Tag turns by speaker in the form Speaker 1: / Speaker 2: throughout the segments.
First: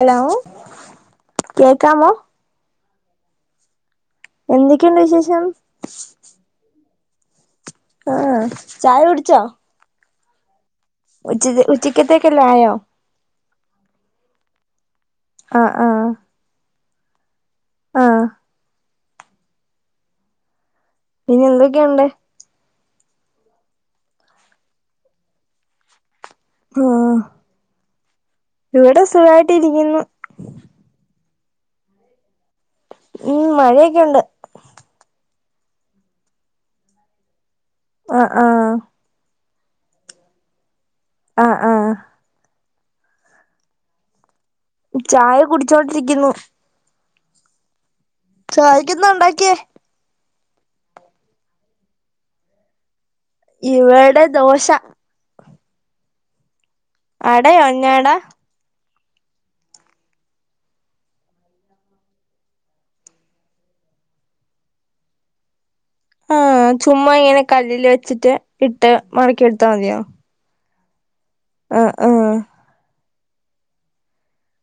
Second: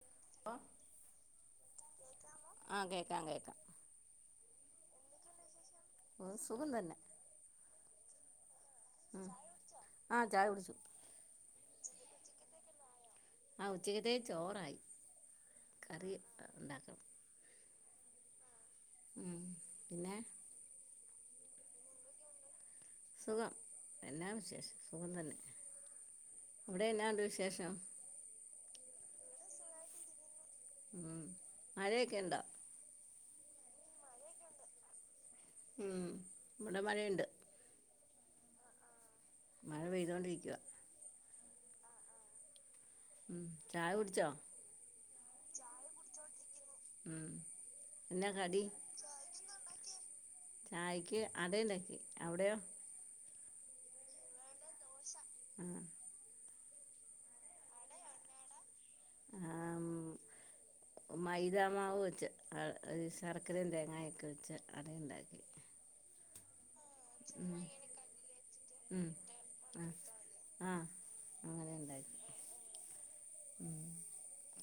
Speaker 1: Hello കേക്കാമോ?
Speaker 2: ആഹ് കേക്കാം കേക്കാ.
Speaker 1: എന്തൊക്കെയുണ്ട് വിശേഷം?
Speaker 2: ഓഹ് സുഖം തന്നെ.
Speaker 1: ആഹ്ആഹ്. ചായ
Speaker 2: ഉം
Speaker 1: കുടിച്ചോ?
Speaker 2: ആഹ് ചായകുടിച്ചു.
Speaker 1: ഉച്ചത് ഉച്ചക്ക്യത്തേക്കെല്ലാ ആയോ?
Speaker 2: ആഹ് ഉച്ചക്ക്യത്തേക്ക് ചോറായി. കറി ആഹ് ഇണ്ടാക്കണം.
Speaker 1: ആഹ്
Speaker 2: ഉം പിന്നെ.
Speaker 1: പിന്നെന്തൊക്കെയുണ്ട്?
Speaker 2: സുഖം. എന്നാ വിശേഷം സുഖം തന്നെ. അവിടെ എന്നാ
Speaker 1: ആഹ്
Speaker 2: ഉണ്ട് വിശേഷം?
Speaker 1: ഇവിടെ സുഖായിട്ടിരിക്കുന്നു.
Speaker 2: ഉം മഴയൊക്കെണ്ടോ?
Speaker 1: ഉം മഴയൊക്കെയുണ്ട്.
Speaker 2: ഉം ഇബടെ മഴയ്ണ്ട്.
Speaker 1: ഒ ആഹ്
Speaker 2: മഴ പെയ്തോണ്ടിരിക്കുവാ.
Speaker 1: ആഹ് ആഹ്.
Speaker 2: ഉം ചായകുടിച്ചോ?
Speaker 1: ചായ കുടിച്ചോണ്ടിരിക്കുന്നു.
Speaker 2: ഉം എന്നാ കടി?
Speaker 1: ചായക്കെന്താ
Speaker 2: ചായക്ക്
Speaker 1: ഉണ്ടാക്കിയേ
Speaker 2: എന്തോ ഉണ്ടാ ക്ക്? ചായക്ക് അടയ്ണ്ടാക്കി. അവിടെയോ?
Speaker 1: ഇവടെ ദോശ.
Speaker 2: സ. ആഹ്
Speaker 1: അടയോ ഞാട
Speaker 2: ആഹ്മ് ഉംമൈദാമാവ് വെച്ച് അ ശർക്കരയും തേങ്ങായോക്കെ വെച്ച് അടയുണ്ടാക്കി.
Speaker 1: ആഹ് ചുമ്മാ ഇങ്ങനെ
Speaker 2: ഉം
Speaker 1: കല്ലില് വെച്ചിട്ട് ഇട്ട്
Speaker 2: ഉം ആ
Speaker 1: മടക്കിയെടുത്താമതിയോ?
Speaker 2: ആഹ് അങ്ങനെണ്ടാക്കി
Speaker 1: ആഹ്
Speaker 2: ഉം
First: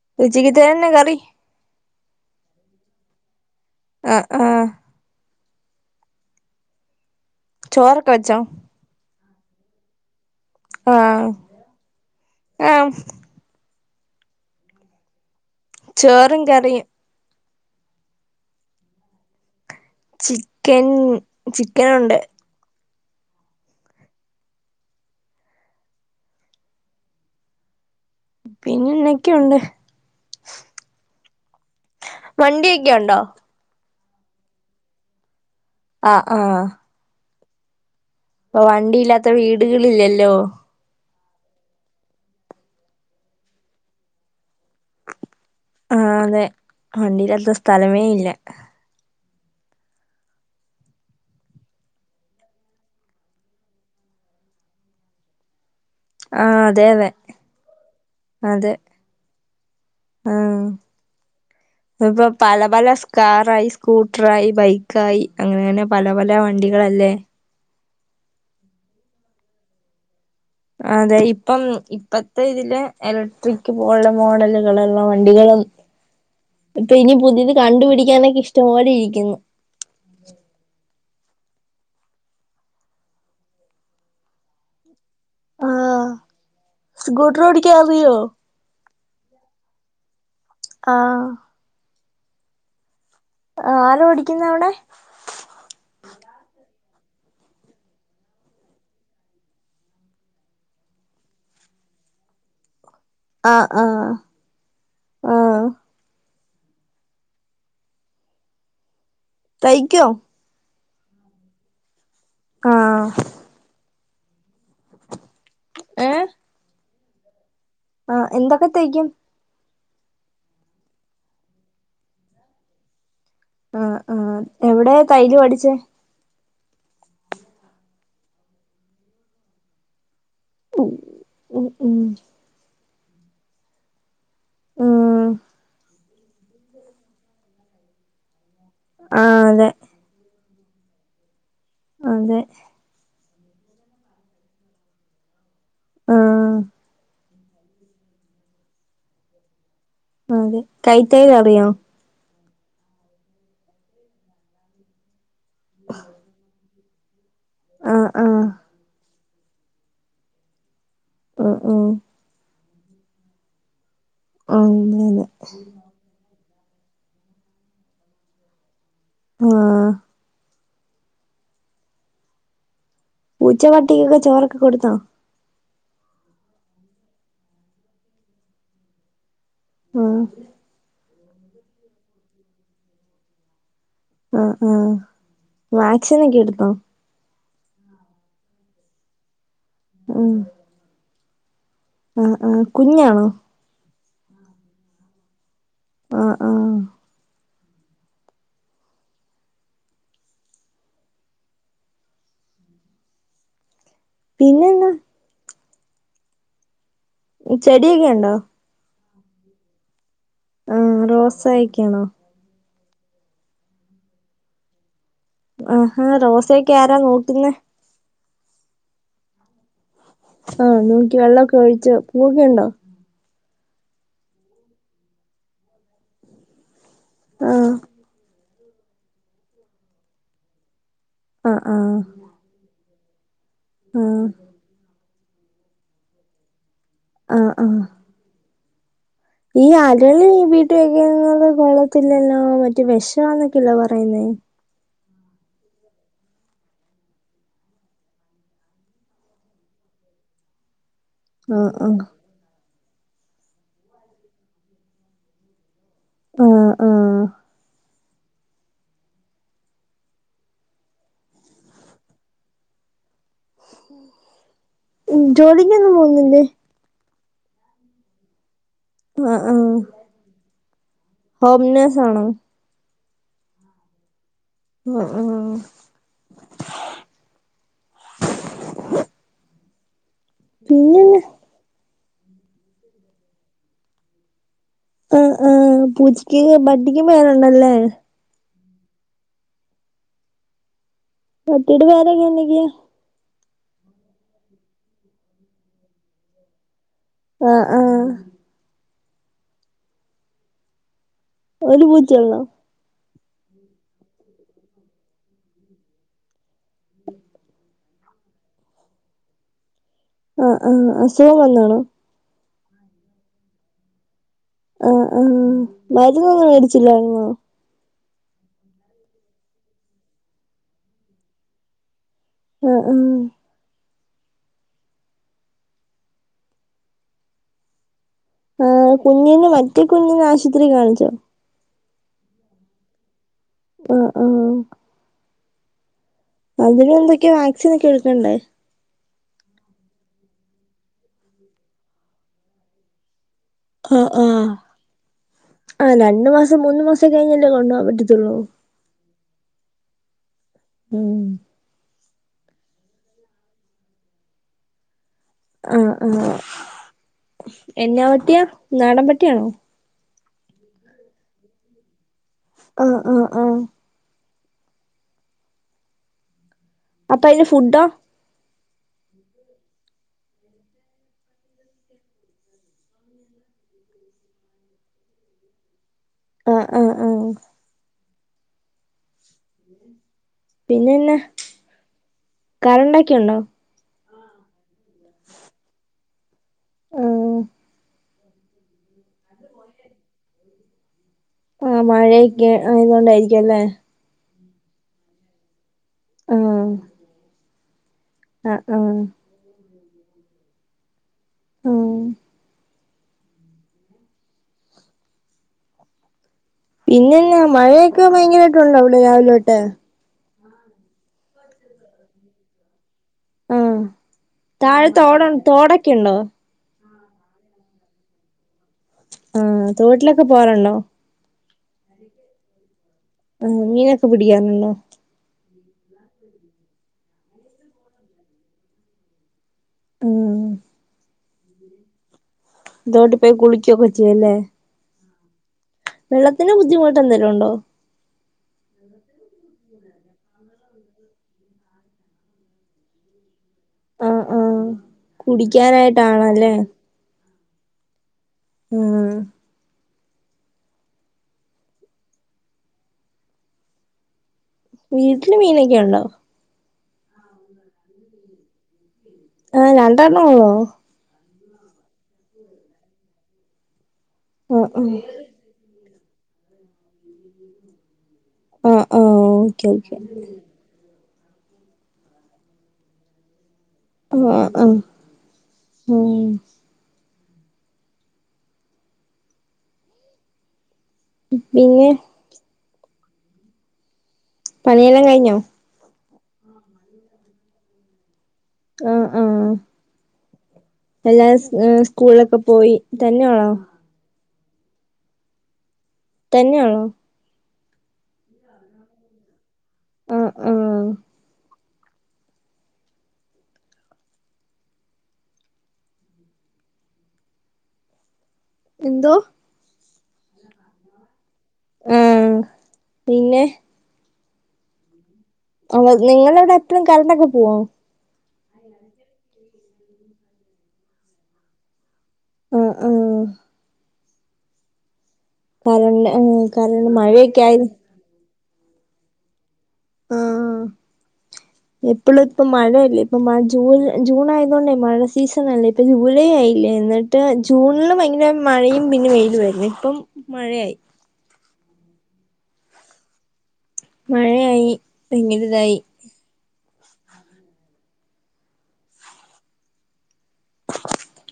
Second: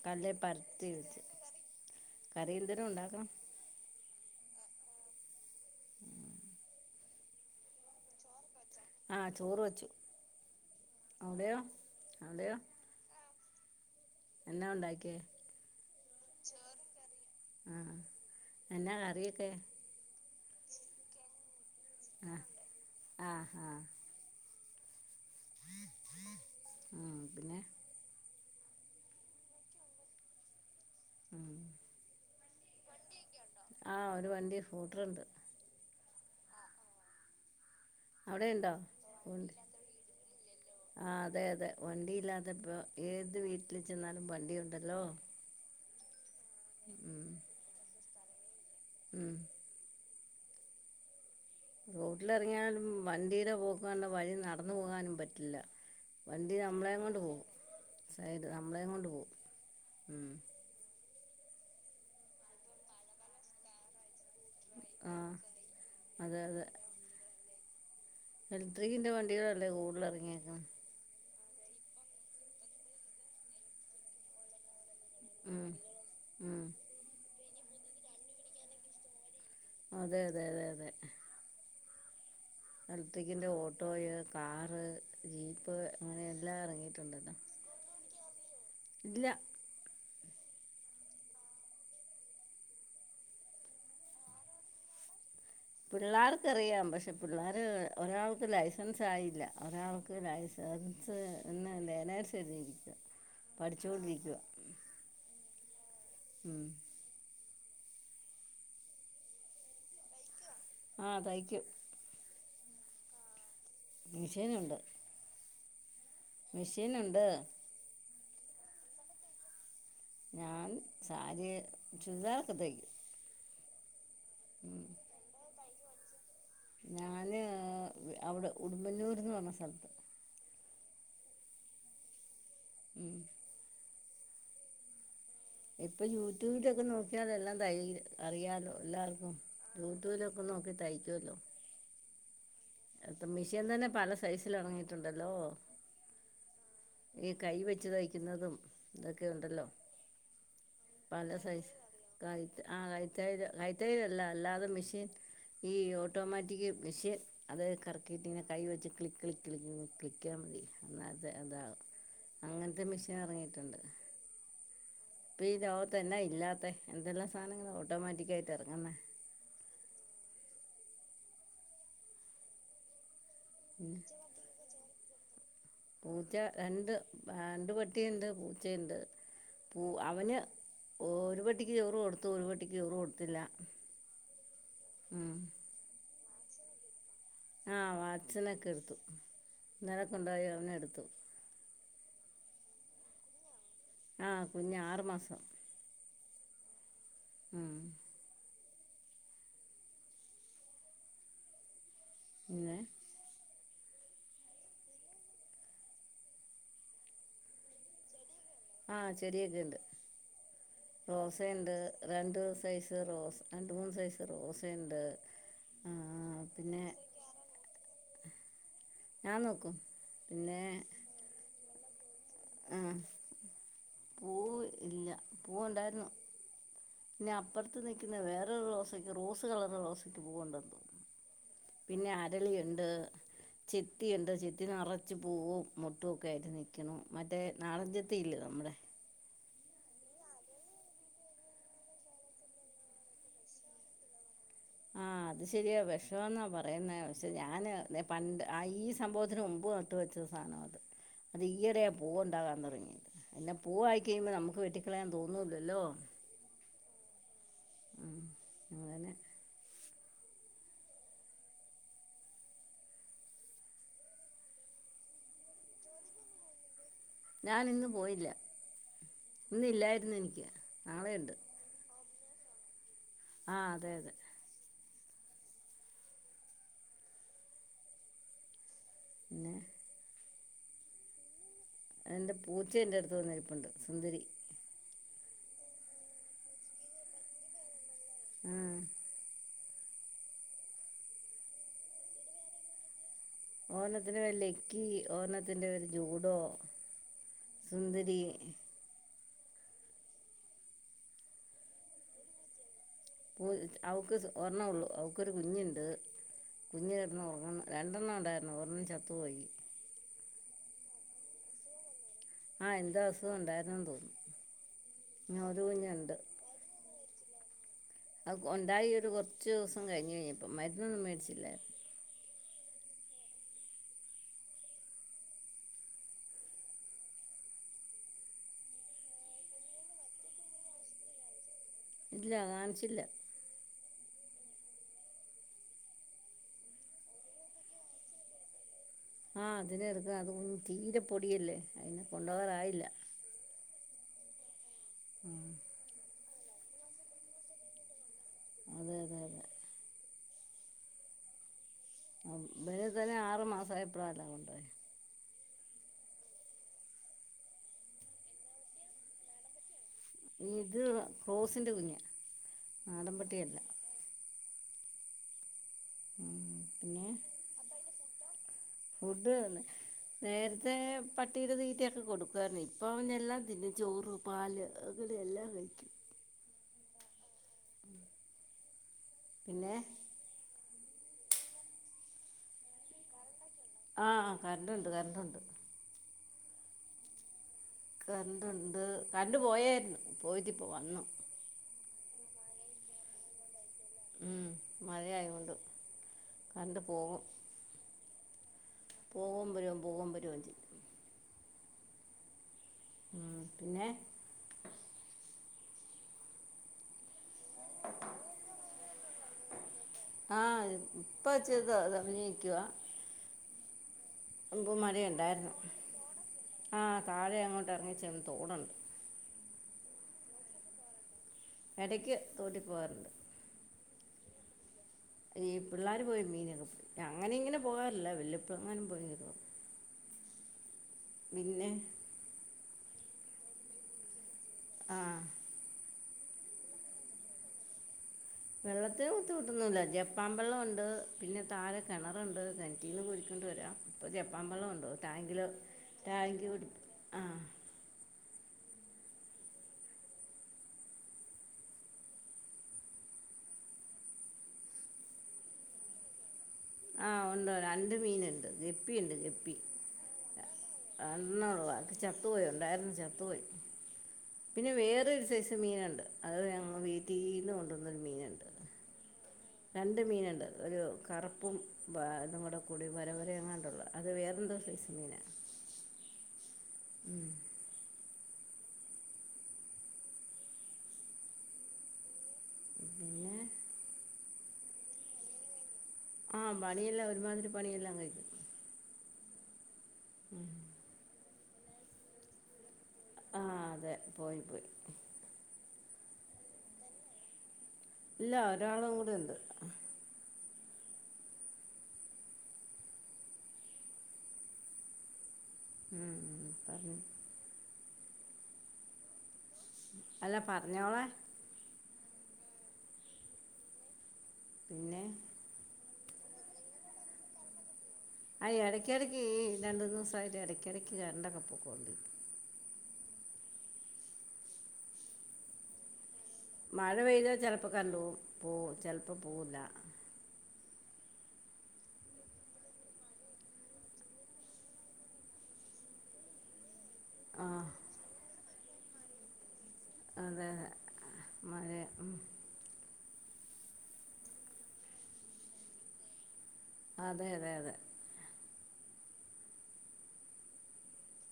Speaker 2: കല്ലേ
Speaker 1: ഉച്ചക്കത്തെ തന്നെ
Speaker 2: പരത്തി
Speaker 1: കറി
Speaker 2: വച്ച് കറിന്തേലും ഉണ്ടാക്കണം
Speaker 1: ആഹ് ആഹ് ചോറക്കവച്ചോ
Speaker 2: ആഹ് ചോറ് വെച്ചു
Speaker 1: ആഹ്
Speaker 2: അവിടെയോ അവിടെയോ?
Speaker 1: ആഹ്
Speaker 2: എന്നാ ഉണ്ടാക്കിയേ
Speaker 1: ചോറും കറിയും
Speaker 2: ആഹ് എന്നാ കറിയൊക്കെ
Speaker 1: ചിക്കൻ ചിക്കൻ ഉണ്ട്
Speaker 2: ആഹ് ആഹ് ആഹ് ഉം പിന്നെ
Speaker 1: പിന്നെ എന്നക്കെയുണ്ട്
Speaker 2: മ്
Speaker 1: വണ്ടിയൊക്കെഒണ്ടോ
Speaker 2: ആഹ് ഒരു വണ്ടി ഹൂട്ടറുണ്ട്
Speaker 1: ആഹ ആഹ ഇപ്പൊ
Speaker 2: അവിടെയുണ്ടോ
Speaker 1: വണ്ടിയില്ലാത്ത വീട്കൾ ഇല്ലെല്ലോ
Speaker 2: ആഹ് അതെ അതെ വണ്ടിയില്ലാത്ത ഇപ്പോ ഏത് വീട്ടിൽ ചെന്നാലും വണ്ടി ഉണ്ടല്ലോ
Speaker 1: ആഹ് അതെ വണ്ടില്ലാത്ത സ്ഥലമേ ഇല്ല
Speaker 2: മ് റോട്ടിലറങ്യാലും വണ്ടിടെപോക്കണ്ട വഴി നടന്നു പോകാനും പറ്റില്ല വണ്ടി
Speaker 1: ആഹ് അതെ
Speaker 2: നമ്മളേം
Speaker 1: അതെ
Speaker 2: കൊണ്ട് പോവും സൈഡ്
Speaker 1: അതെ
Speaker 2: നമ്മളേംകൊണ്ട് പോവും മ്
Speaker 1: ആഹ് ഇപ്പൊ പല പലസ്കാറായി സ്കൂട്രായി
Speaker 2: ആ
Speaker 1: ബൈക്കായി അങ്ങനെ പല പല
Speaker 2: അതെ
Speaker 1: വണ്ടികളല്ലേ
Speaker 2: ഇലക്ട്രിക്കിന്റെ വണ്ടികളല്ലേ കൂട്തൽ അറങ്യേക്ക്ണ്
Speaker 1: അതെ ഇപ്പം ഇപ്പത്തെ ഇതില് എലക്ട്രിക്ക് പോലു മോഡലുകളുള്ളവണ്ടികളും
Speaker 2: ഉം ഉം
Speaker 1: ഇപ്പൊ ഇനി പുതിത് കണ്ടുപിടിക്കാനൊക്കെ ഇഷ്ടപോലെ ഇരിക്ക്ന്നു
Speaker 2: അതെതെ അതെ അതെ എലക്ട്രിക്കിന്റെ ഓട്ടോയ് കാറ് ജീപ്പ് അങ്ങനെ എല്ലാം ഇറങ്ങിയിട്ടുണ്ടല്ലോ
Speaker 1: ക്യറിയൊ
Speaker 2: ഇല്ല
Speaker 1: ആഹ് ആഹ ആലോഓടിക്കുന്നവിടെ
Speaker 2: പിള്ളാർക്കറിയാം പക്ഷെ പിള്ളാർ ഒരാൾക്ക് ലൈസൻസ് ആയില്ല ഒരാൾക്ക് ലൈസൻസ് എന്ന ലേനേഴ്സ് എഴുതി ഇരിക്കുവാ
Speaker 1: ആഹ് ആഹ്
Speaker 2: പഠിച്ചുണ്ടിരികുവാ
Speaker 1: ആഹ്
Speaker 2: ഉം
Speaker 1: തയ്ക്കോ
Speaker 2: ആഹ് തയ്ക്യു
Speaker 1: ആഹ്
Speaker 2: മിഷ്യേനുണ്ട്
Speaker 1: ഏ
Speaker 2: മിഷീനുണ്ട്
Speaker 1: ആഹ എന്തൊക്കെ തയ്ക്കും
Speaker 2: ഞാൻ സാരി ചുദാറൊക്കെതയ്ക്കും
Speaker 1: ആഹ് ആഹ് എവിടെതൈയല് പഠിച്ചേ
Speaker 2: ഞാന് ഔടെ ഉടുമ്പന്നൂര് പറഞ്ഞ സ്ഥലത്ത്
Speaker 1: [unintelligible]
Speaker 2: [unintelligible]
Speaker 1: ആഹ്
Speaker 2: ഇപ്പൊ യൂട്യൂബിലൊക്കെ നോക്കിയാതെല്ലാം തെയ്യ്ഋഅറിയാലോ എല്ലാവർക്കും
Speaker 1: ആഹ് അതെ
Speaker 2: യൂട്യൂബിലൊക്കെ ഒന്ന്നോക്ക് തയ്ക്കുല്ലോ
Speaker 1: അതെ
Speaker 2: അത്തം മിഷീൻ തന്നെ പല സൈസിലറങ്ങിട്ടുണ്ടല്ലോ
Speaker 1: ആഹ്
Speaker 2: ഈ കൈ വെച്ച് തയ്ക്കുന്നതും ഒക്കെ ഉണ്ടല്ലോ
Speaker 1: ആഹ് അതെ കൈതൊയ്ൽ അറിയോ
Speaker 2: ക ആഹ് കയ്തെയ്ൽ കയ്തൈലല്ല അല്ലാതും മിശ്യേൻ ഈ ഓട്ടോമാറ്റിക് മിഷ്യാൻ അത്
Speaker 1: ആഹ്
Speaker 2: കറക്കിയിട്ടിങ്ങനെ
Speaker 1: ആഹ്
Speaker 2: കൈ വെച്ച് ക്ലിക് ക് ക്ലിക്ക്യാമതി അത്
Speaker 1: ഉം
Speaker 2: അതെ
Speaker 1: ഉം
Speaker 2: അങ്ങൻത്തെ മിഷ്യാൻ അറങ്ങിട്ടുണ്ട്
Speaker 1: [unintelligible]
Speaker 2: തെന്നാ ഇല്ലാത്ത എന്തെല്ലാ സാനങ്ങൾ ഓട്ടോമാറ്റിക് ആയിട്ട് എറങ്ങുന്നെ
Speaker 1: ആഹ് പൂച്ച
Speaker 2: ഉം
Speaker 1: പട്ടിക്കൊക്കെ ചോറൊക്കെ കൊട്ത്തോ
Speaker 2: പൂച്ച രണ്ട് രണ്ട്പട്ടിണ്ട് പൂച്ചേണ്ട് പൂ
Speaker 1: ആഹ്
Speaker 2: അവന് ഒരു പട്ടിക്ക് ചോറ് കൊടുത്തു ഒരു പട്ടിക്ക് ചോറ് കൊടുത്തില്ല
Speaker 1: ആഹ് ആഹ്
Speaker 2: ഉം
Speaker 1: വാക്സിനൊക്കെ എടുത്തോ
Speaker 2: ആഹ് വാക്സ്നൊക്കെ എടുത്തു ഇന്നലെ
Speaker 1: ആഹ്
Speaker 2: കൊണ്ടോയി അവനെ എടുത്തു
Speaker 1: ആഹ് ആഹ് കുഞ്ഞാണോ
Speaker 2: ആഹ് കുഞ്ഞാറ് മാസം
Speaker 1: ആഹ് ആഹ്
Speaker 2: ഉം ഇല്ല
Speaker 1: പിന്നെന്ന ചെടിയൊക്കെ ഉണ്ടോ
Speaker 2: ആഹ് ചെടിയൊക്കെ ഉണ്ട്
Speaker 1: ആഹ്
Speaker 2: റോസ ഉണ്ട്
Speaker 1: റോസായൊക്കെയാണോ
Speaker 2: രണ്ട് സൈസ് റോസ രണ്ട് മൂന്ന് സൈസ് റോസ ഉണ്ട്
Speaker 1: ആഹാ റോസയൊക്കെ ആരാ നോക്കുന്ന
Speaker 2: ഞാൻ നോക്കും പിന്നെ
Speaker 1: ആഹ് നോക്കി വെള്ളമൊക്കെ കഴിച്ച് പൂ
Speaker 2: ഉം പൂവ് ഇല്ല പൂവുണ്ടായിരുന്നു ന്നാ
Speaker 1: ആഹ്
Speaker 2: അപ്പുറത്ത് നിൽക്കുന്ന വേറൊരു റോസയ്ക്ക് റോസ് കളർള്ള റോസക്ക് പോവണ്ടന്തോ
Speaker 1: ആഹ് ആഹ്
Speaker 2: പിന്നെ അരളിയുണ്ട്
Speaker 1: ആഹ്
Speaker 2: ചിത്തിയുണ്ട് ചത്തി ഒത്തി നിറച്ച് പൂവും മുട്ടുമൊക്കെ ആയിട്ട് നിൽക്കും മറ്റേ
Speaker 1: ആഹ് ആഹ്
Speaker 2: നാടഞ്ചത്തിയില്ലേ നമ്മുടെ
Speaker 1: ഈ അരളി ഈ വീട്ട് വെക്കുന്നത് കൊള്ളത്തില്ലല്ലോ മറ്റേ വിഷംന്നൊക്കെയല്ലോ പറയുന്നേ
Speaker 2: ആഹ് അത് ശരിയാ വിഷമ എന്നാ പറയുന്ന പക്ഷെ ഞാന് പണ്ട് ഈ സംഭവത്തിന് മുമ്പ് ട്ട് വെച്ച സാധന
Speaker 1: ഉം
Speaker 2: അത് ഈയിടെയാ പൂവ് ഉണ്ടാകാൻ തുടങ്ങിട്ട് പിന്നെ പൂവായി കഴിയുമ്പോൾ നമുക്ക് വെട്ടിക്കളയാൻ തോന്നൂല്ലല്ലോ
Speaker 1: ആഹ് ആഹ്
Speaker 2: അങ്ങനെ
Speaker 1: ഉ ജോലിിക്കൊന്നും പോന്നില്ലേ
Speaker 2: ഞാൻ. ഇന്ന് പോയില്ല
Speaker 1: ആഹ് ആഹ്
Speaker 2: ഇന്നില്ലായിരുന്നു എനിക്ക് നാളെയുണ്ട്
Speaker 1: ഹോംനഴ്സ് ആണോ
Speaker 2: ആഹ് അതെ അതെ
Speaker 1: ഉം ഉം
Speaker 2: പിന്നെ
Speaker 1: പിന്നെ
Speaker 2: അ എൻ്റെ പൂച്ച എൻ്റ അടുത്ത് വന്നരിപ്പുണ്ട് സുന്ദരി
Speaker 1: അ ആഹ് പൂച്ചക്ക് പട്ടിക്കും പേര്ഉണ്ടല്ലേ
Speaker 2: ആഹ്
Speaker 1: [inaudible] ട്ട് വറൊക്ക എന്തൊക്കെയാ
Speaker 2: ഓരണത്തിന്റെ പേര് ലക്കി ഓരണത്തിന്റെ പേര് ജൂഡോ
Speaker 1: ആഹ് ആഹ്
Speaker 2: സുന്ദരി
Speaker 1: ഒരു പൂച്ച ള്ളൊ
Speaker 2: [unintelligible] അവക്ക് ഒർണ്ണ ഉള്ളു അവയ്ക്കു ഒരു കുഞ്ഞുണ്ട് കുഞ് കിടന്ന് ഒറങ്ങുന്നു രണ്ടെണ്ണം ഉണ്ടായിരുന്നു ഒരെണ്ണം ചത്തു പോയി
Speaker 1: അ ആഹ് അസുഖം വന്നാണോ
Speaker 2: ആഹ് എന്തോ അസുഖം ഉണ്ടായിരുന്നുന്ന് തോന്നുന്നു
Speaker 1: ആഹ് ആഹ്
Speaker 2: ഇനി ഒരു കുഞ്ഞുണ്ട്
Speaker 1: മരുന്നൊന്നും മേടിച്ചില്ലായിരൂന്നോ
Speaker 2: അ ഉണ്ടായി ഒരു കുറച്ച്ദിവസം കഴിഞ് കഴിഞ്ഞപ്പ മരുന്നൊന്നും മേടിച്ചില്ലായിരുന്നു
Speaker 1: ഉം ഉം ആ് കുഞ്ഞന് മറ്റേ കുഞ്ഞിന ആശുപത്രി കാണിച്ചോ
Speaker 2: ഇല്ല കാണിച്ചില്ല
Speaker 1: ആഹ് ആഹ് അതിന് എന്തൊക്കെയോ വാക്സിൻ ഒക്കെ എടുക്കണ്ടേ
Speaker 2: ആഹ് അതിനെ എടുക്ണം അത് തീരെ പൊടിയല്ലേ അതിനെ കൊണ്ടു പോകാറായില്ല
Speaker 1: ആഹ് ആഹ്
Speaker 2: ആഹ്
Speaker 1: ആഹ് രണ്ട് മാസം മൂന്ന് മാസം കഴിഞ്ഞല്ലേ കൊണ്ടു പോകാൻ പറ്റത്തുള്ളൂ
Speaker 2: അതെ അതെ അതെ
Speaker 1: ഉം
Speaker 2: വലുതിനെ ആരുമാസആയപ്പോഴല്ലേ കൊണ്ട് പോയത്
Speaker 1: ആഹ് ആഹ് എന്നാ പട്ടിയാ നാടൻ പട്ടിയാണോ
Speaker 2: ഇത് ക്രോസിന്റെ കുഞ്ഞ
Speaker 1: ആഹ് ആഹ് ആഹ്
Speaker 2: നാടമ്പട്ടിയല്ല ആഹ് പിന്നെ
Speaker 1: അപ്പൊ അതിന് ഫുഡോ
Speaker 2: ഫുഡ് തന്ന നേരത്തെ പട്ടിയുടെ തീറ്റൊക്കെ കൊടുക്കുവാരുന്നു ഇപ്പൊ അവനെല്ലാം തിന്നും ചോറും പാല് അങ്ങനെ എല്ലാം കഴിക്കും
Speaker 1: ആഹ് ആഹ് ആഹ്
Speaker 2: പിന്നെ
Speaker 1: പിന്നെന്നാ കറണ്ടൊക്കെുണ്ടോ
Speaker 2: ആഹ് കറന്റണ്ട് കറന്റ്ണ്ട്
Speaker 1: ഉം
Speaker 2: കറന്റ്‌ണ്ട് കറന്റ്‌ പോയേയിരുന്നു പോയിട്ട് ഇപ്പോ വന്നു
Speaker 1: ആഹ് മഴയൊക്കെ ആയത് കൊണ്ടായിരിക്കുവല്ലേ
Speaker 2: ഉം മഴയായതോണ്ട് കറന്റ് പോവും
Speaker 1: അഹ് ആഹ്
Speaker 2: പോവും വരും പോവും വരും ചെയ്യും
Speaker 1: ഉം
Speaker 2: ഉം പിന്നെ
Speaker 1: പിന്നെന്നാ മഴയൊക്കെ ഭയങ്കരായിട്ട് ഉണ്ടോ അവിടെ രാവിലൊട്ട്
Speaker 2: ആഹ് ഇപ്പച്തോ അത് അഭിനയിക്കുവാ
Speaker 1: ആഹ് താഴെ തോടെഉ തോടൊക്കെ ഉണ്ടോ
Speaker 2: ആഹ് താഴെ അങ്ങോട്ട് എറങ്ങി ചെന്ന്തോടുണ്ട്
Speaker 1: ആഹ് തോട്ടിലൊക്കെ പോവാറുണ്ടോ
Speaker 2: എടക്ക് തോട്ടി പോവാറുണ്ട്
Speaker 1: ആഹ് മീനൊക്കെ പിടിക്കാറുണ്ടോ
Speaker 2: ഈ പിള്ളേര് പോയി മീനൊക്കെപിടിക്കും അങ്ങനെ ഇങ്ങനെ പോവല്ല വല്ലപ്പോഴും അങ്ങനെ പോയി വരുവാ
Speaker 1: ഉം
Speaker 2: പിന്നെ
Speaker 1: തോട്ടി പോയി കുളിക്കൊക്കെ ചെയ്യും ലേ
Speaker 2: ആഹ്
Speaker 1: വെള്ളത്തിന് ബുദ്ധിമുട്ട് എന്തേലും ഉണ്ടോ
Speaker 2: വെള്ളത്തിനു ബുദ്ധിമുട്ട് ഒന്നുംല്ല ജപ്പാൻ വെള്ളവുണ്ട് പിന്നെ താഴെ കെണറുണ്ട് കെണറ്റീന്ന് കോരികൊണ്ട് വരാം ഇപ്പോ
Speaker 1: ആഹ്
Speaker 2: ജപ്പാൻ
Speaker 1: ആഹ്
Speaker 2: വെള്ളം ഉണ്ട് ടാങ്കില് ടാങ്കില്
Speaker 1: കുടിക്കാനായിട്ടാണല്ലേ
Speaker 2: ആഹ്
Speaker 1: ഉം വീട്ടില് മീനൊക്കെ ഉണ്ടോ
Speaker 2: ആഹ് ഒണ്ട് രണ്ടു മീന്ണ്ട് ഗപ്പിണ്ട് ഗപ്പ്
Speaker 1: ആഹ് രണ്ടെണ്ണം ഒള്ളോ
Speaker 2: രണ്ടെണ്ണം ഒള്ളൂ അഒക്കെ ചത്തുപോയി ഉണ്ടായിരുന്നു ചത്തുപോയി
Speaker 1: ആഹ്
Speaker 2: പിന്നെ
Speaker 1: ആഹ്
Speaker 2: വേറൊരു സൈസ് മീനുണ്ട് അത് ഞങ്ങള് വീട്ടീന്ന് കൊണ്ടുവന്നൊരു മീന്ണ്ട്
Speaker 1: ഓഹ് ഓഹ്
Speaker 2: രണ്ട് മീനുണ്ട് ഒരു കറുപ്പും ബാ ഇതും കൂടീള്ള വരവര അങ്ങാണ്ടുള്ള അത്
Speaker 1: ആഹ്
Speaker 2: വേറെന്തോ
Speaker 1: ആഹ്
Speaker 2: സൈസ് മീനാ
Speaker 1: ഉം
Speaker 2: ഉം
Speaker 1: പിന്നെ
Speaker 2: പിന്നെ
Speaker 1: പനിയെല്ലാം കഴിഞ്ഞോ
Speaker 2: ആഹ് പണിയെല്ലാ ഒരുമാതിരി പണിഎല്ലാം കഴിഞ്
Speaker 1: ആഹ് ആഹ് എല്ലാര് സ്കൂളിലൊക്കെ പോയി തന്നെയാണോ
Speaker 2: ആഹ് അതെ പോയി പോയി
Speaker 1: തന്നെയാെള്ളൂ
Speaker 2: ഇല്ല ഒരാളും കൂടെ ഇണ്ട്
Speaker 1: ആഹ് ആഹ്
Speaker 2: ഉം ഉം പറഞ്ഞ്
Speaker 1: എന്തോ
Speaker 2: അല്ല പറഞ്ഞോളെ
Speaker 1: ഉംപിന്നെ
Speaker 2: പിന്നെ
Speaker 1: ആന്ന് നിങ്ങളവിടെ എപ്പളും കറണ്ടൊക്കെ പോവോ
Speaker 2: അ ഇടക്കിടക്ക്ഈ രണ്ടു ദിവസമായിട്ട് ഇടക്കിടയ്ക്ക് കരണ്ടൊക്കെ പൊക്ക കൊണ്ട്
Speaker 1: ആ ആഹ പറഞ്ഞ [unintelligible]
Speaker 2: മഴ പെയ്താൽ ചിലപ്പോ കരൻ്റ് പോവും ചിലപ്പോ പോവില്ല
Speaker 1: ആഹ് എപ്പോഴും ഇപ്പ മഴയല്ലേ ഇപ്പ ജൂ ജൂൺ ആയതുകൊണ്ടേ മഴ സീസൺല്ലേ ഇപ്പ ജൂലൈ ആയില്ലേ എന്നിട്ട് മറ്റ്
Speaker 2: ആ
Speaker 1: ജൂണിലും ഭയങ്കര മഴയും പിന്നെ വെയിലും അല്ലെ ഇപ്പം
Speaker 2: അതെ അതെ
Speaker 1: മഴയായി
Speaker 2: മഴയാ ഇപ്പം
Speaker 1: മഴയായി ഭങ്കര ഇതായി
Speaker 2: അതെ അതെ അതെ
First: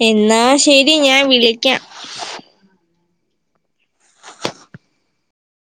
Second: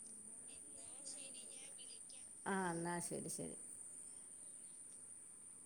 Speaker 1: എന്നാ ശരി ഞാൻ വിളിക്കാം
Speaker 2: ആ എന്നാൽ ശരി ശരി